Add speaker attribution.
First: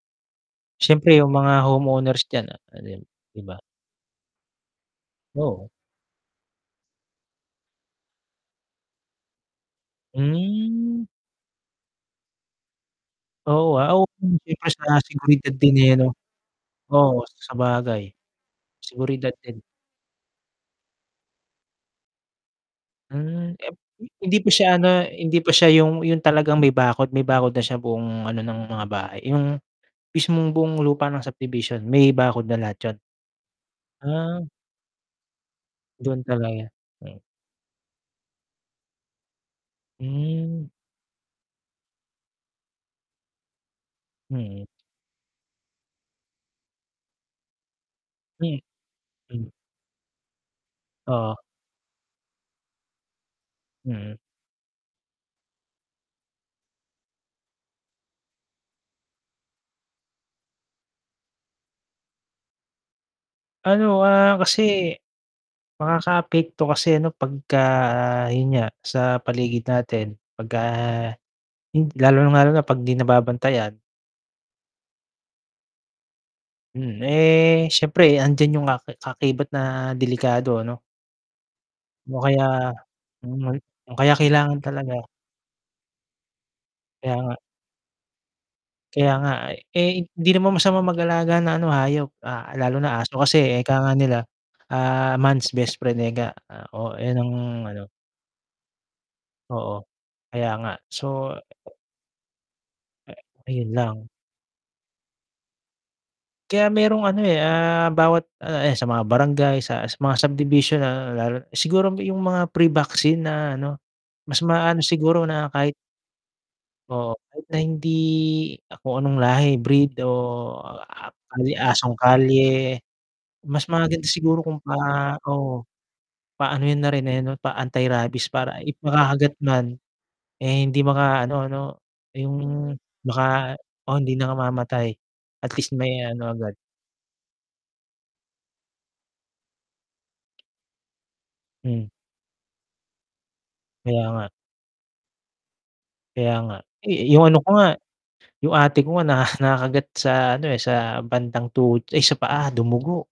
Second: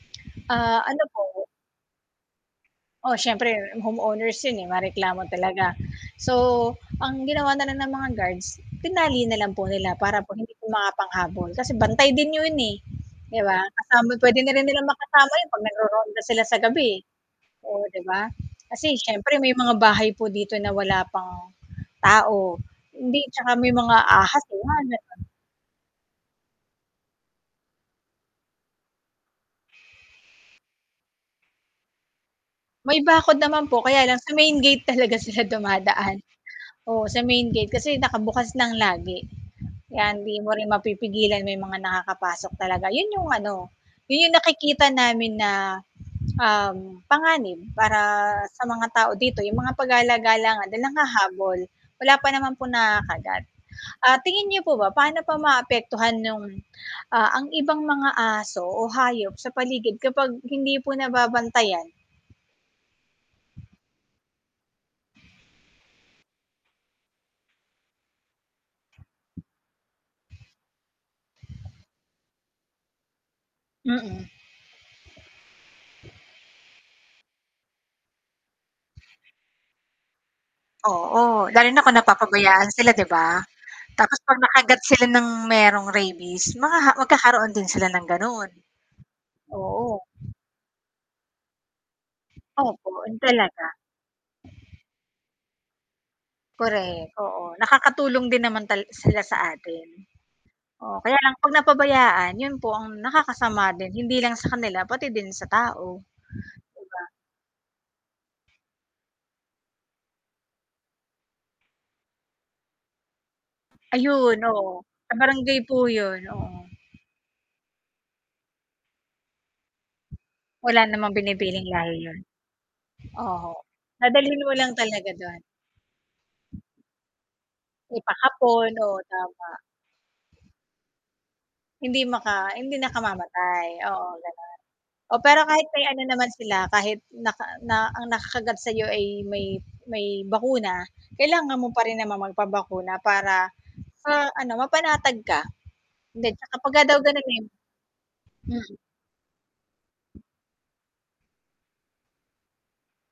Speaker 1: Ah, ano
Speaker 2: Siyempre 'yung
Speaker 1: po?
Speaker 2: mga homeowners diyan, ah, pa din,
Speaker 1: Oh,
Speaker 2: 'di
Speaker 1: siyempre
Speaker 2: ba?
Speaker 1: homeowners 'yun, eh, mareklamo talaga.
Speaker 2: Oo.
Speaker 1: So, ang ginawa na lang ng mga guards, tinali na lang po nila para po hindi po
Speaker 2: Hmm.
Speaker 1: makapanghabol, kasi bantay din 'yun, eh, 'di ba?
Speaker 2: Oo, ah.
Speaker 1: Kasama
Speaker 2: Um,
Speaker 1: puwede na rin
Speaker 2: impress
Speaker 1: nilang
Speaker 2: pa nga
Speaker 1: makasama
Speaker 2: siguro
Speaker 1: 'yon
Speaker 2: 'yung
Speaker 1: 'pag
Speaker 2: tenyente, 'no.
Speaker 1: nagro-ronda sila sa gabi, eh.
Speaker 2: Oo,
Speaker 1: Oh, 'di
Speaker 2: sabagay,
Speaker 1: ba, kasi siyempre
Speaker 2: seguridad
Speaker 1: may
Speaker 2: din.
Speaker 1: mga bahay po dito na wala pang tao. Hindi, tsaka
Speaker 2: Hmm,
Speaker 1: may
Speaker 2: ep
Speaker 1: mga
Speaker 2: hindi
Speaker 1: ahas
Speaker 2: pa
Speaker 1: oo,
Speaker 2: siya
Speaker 1: nga na
Speaker 2: ano
Speaker 1: [unintelligible]
Speaker 2: hindi pa siya 'yung 'yung talagang may bakod. May bakod na siya buong ano ng mga bahay, 'yung mismong buong lupa ng subdivision, may bakod na lahat
Speaker 1: May
Speaker 2: 'yun?
Speaker 1: bakod naman po, kaya lang sa
Speaker 2: Ah.
Speaker 1: main gate talaga sila dumadaan,
Speaker 2: Do'n talaga,
Speaker 1: oh,
Speaker 2: eh.
Speaker 1: sa main gate kasi nakabukas ng lagi. Kaya hindi mo rin
Speaker 2: Hmm.
Speaker 1: mapipigilan may mga nakakapasok talaga, 'yon 'yong ano, 'yon 'yong
Speaker 2: Mm.
Speaker 1: nakikita namin na, um, panganib para
Speaker 2: Hmm.
Speaker 1: sa mga tao dito,
Speaker 2: Hmm.
Speaker 1: 'yong mga pagala-gala nga, dahil ang
Speaker 2: Oo.
Speaker 1: hahabol. Wala pa naman po nakagat. Ah,
Speaker 2: Mm.
Speaker 1: tingin niyo po ba, paano pa maaapektuhan 'yung, ah, ang ibang mga aso o hayop sa paligid kapag hindi po nababantayan?
Speaker 2: Ano, ah, kasi, makakaapekto kasi ano pagka 'yun nga, sa paligid natin, pagka hin lalong-lalo na 'pag di nababantayan.
Speaker 1: Mm.
Speaker 2: Hmm, eh, siyempre andiyan 'yung ka kaakibat na delikado ano?
Speaker 1: Oo, lalo na kung
Speaker 2: O
Speaker 1: napapabayaan
Speaker 2: kaya,
Speaker 1: sila, di
Speaker 2: o
Speaker 1: ba?
Speaker 2: may o kaya
Speaker 1: Tapos 'pag
Speaker 2: kailangan
Speaker 1: nakagat
Speaker 2: talaga
Speaker 1: sila ng merong rabies, maha
Speaker 2: Kaya nga.
Speaker 1: magkakaroon din sila ng gano'n.
Speaker 2: Kaya nga, eh. Eh,
Speaker 1: Oo.
Speaker 2: hindi naman masama mag-alaga ng ano, hayop. Ah, lalo
Speaker 1: Opo,
Speaker 2: na aso,
Speaker 1: 'yun
Speaker 2: kasi nga
Speaker 1: talaga.
Speaker 2: ika nga nila, ah, man's best friend, ika. Ah, oh,
Speaker 1: Correct,
Speaker 2: eh, ng
Speaker 1: oo,
Speaker 2: ano
Speaker 1: nakakatulong din naman tal sila sa
Speaker 2: Oo,
Speaker 1: atin.
Speaker 2: kaya nga.
Speaker 1: Oo,
Speaker 2: So
Speaker 1: kaya lang 'pag napabayaan, 'yun po ang
Speaker 2: A ayun
Speaker 1: nakakasama din,
Speaker 2: lang.
Speaker 1: hindi lang sa kanila pati din sa tao. 'Di
Speaker 2: Kaya
Speaker 1: ba?
Speaker 2: merong ano, eh, ah, bawat ano, eh, sa mga barangay, sa sa mga subdivision, na lalo siguro 'yung mga pre-vaccine na ano, mas
Speaker 1: Ayun,
Speaker 2: maano
Speaker 1: oo. Sa
Speaker 2: siguro na
Speaker 1: barangay
Speaker 2: kahit
Speaker 1: po 'yun, oo.
Speaker 2: oo, kahit na hindi kung anong lahi, breed, o,
Speaker 1: Wala
Speaker 2: a
Speaker 1: namang pinipiling
Speaker 2: asong
Speaker 1: lahi 'yon.
Speaker 2: kalye,
Speaker 1: Oho,
Speaker 2: mas maganda siguro
Speaker 1: dadalhin mo
Speaker 2: kung
Speaker 1: lang
Speaker 2: pa
Speaker 1: talaga do'n.
Speaker 2: oo, paano 'yun na rin, eh, 'no, pa-antirabies para
Speaker 1: Ipakapon,
Speaker 2: i
Speaker 1: oo,
Speaker 2: makakagat
Speaker 1: tama.
Speaker 2: man, eh, hindi maka-ano 'no,
Speaker 1: Hindi
Speaker 2: 'yung
Speaker 1: maka hindi
Speaker 2: baka
Speaker 1: nakamamatay,
Speaker 2: oh,
Speaker 1: oo,
Speaker 2: hindi
Speaker 1: gano'n.
Speaker 2: nakamamatay,
Speaker 1: Oh, pero
Speaker 2: at
Speaker 1: kahit
Speaker 2: least
Speaker 1: may
Speaker 2: may
Speaker 1: ano naman
Speaker 2: ano agad.
Speaker 1: sila, kahit naka na ang nakakagat sa'yo ay may may bakuna, kailangan mo pa
Speaker 2: Hmm.
Speaker 1: rin naman magpabakuna para
Speaker 2: Kaya
Speaker 1: sa
Speaker 2: nga.
Speaker 1: ano mapanatag ka.
Speaker 2: Kaya
Speaker 1: Hindi,
Speaker 2: nga.
Speaker 1: tsaka pagka daw
Speaker 2: Eh, 'yung ano
Speaker 1: ganunin
Speaker 2: ko nga, 'yung
Speaker 1: Mm.
Speaker 2: ate ko nga, na nakagat sa ano, eh, sa bandang tuhod ay sa paa, dumugo.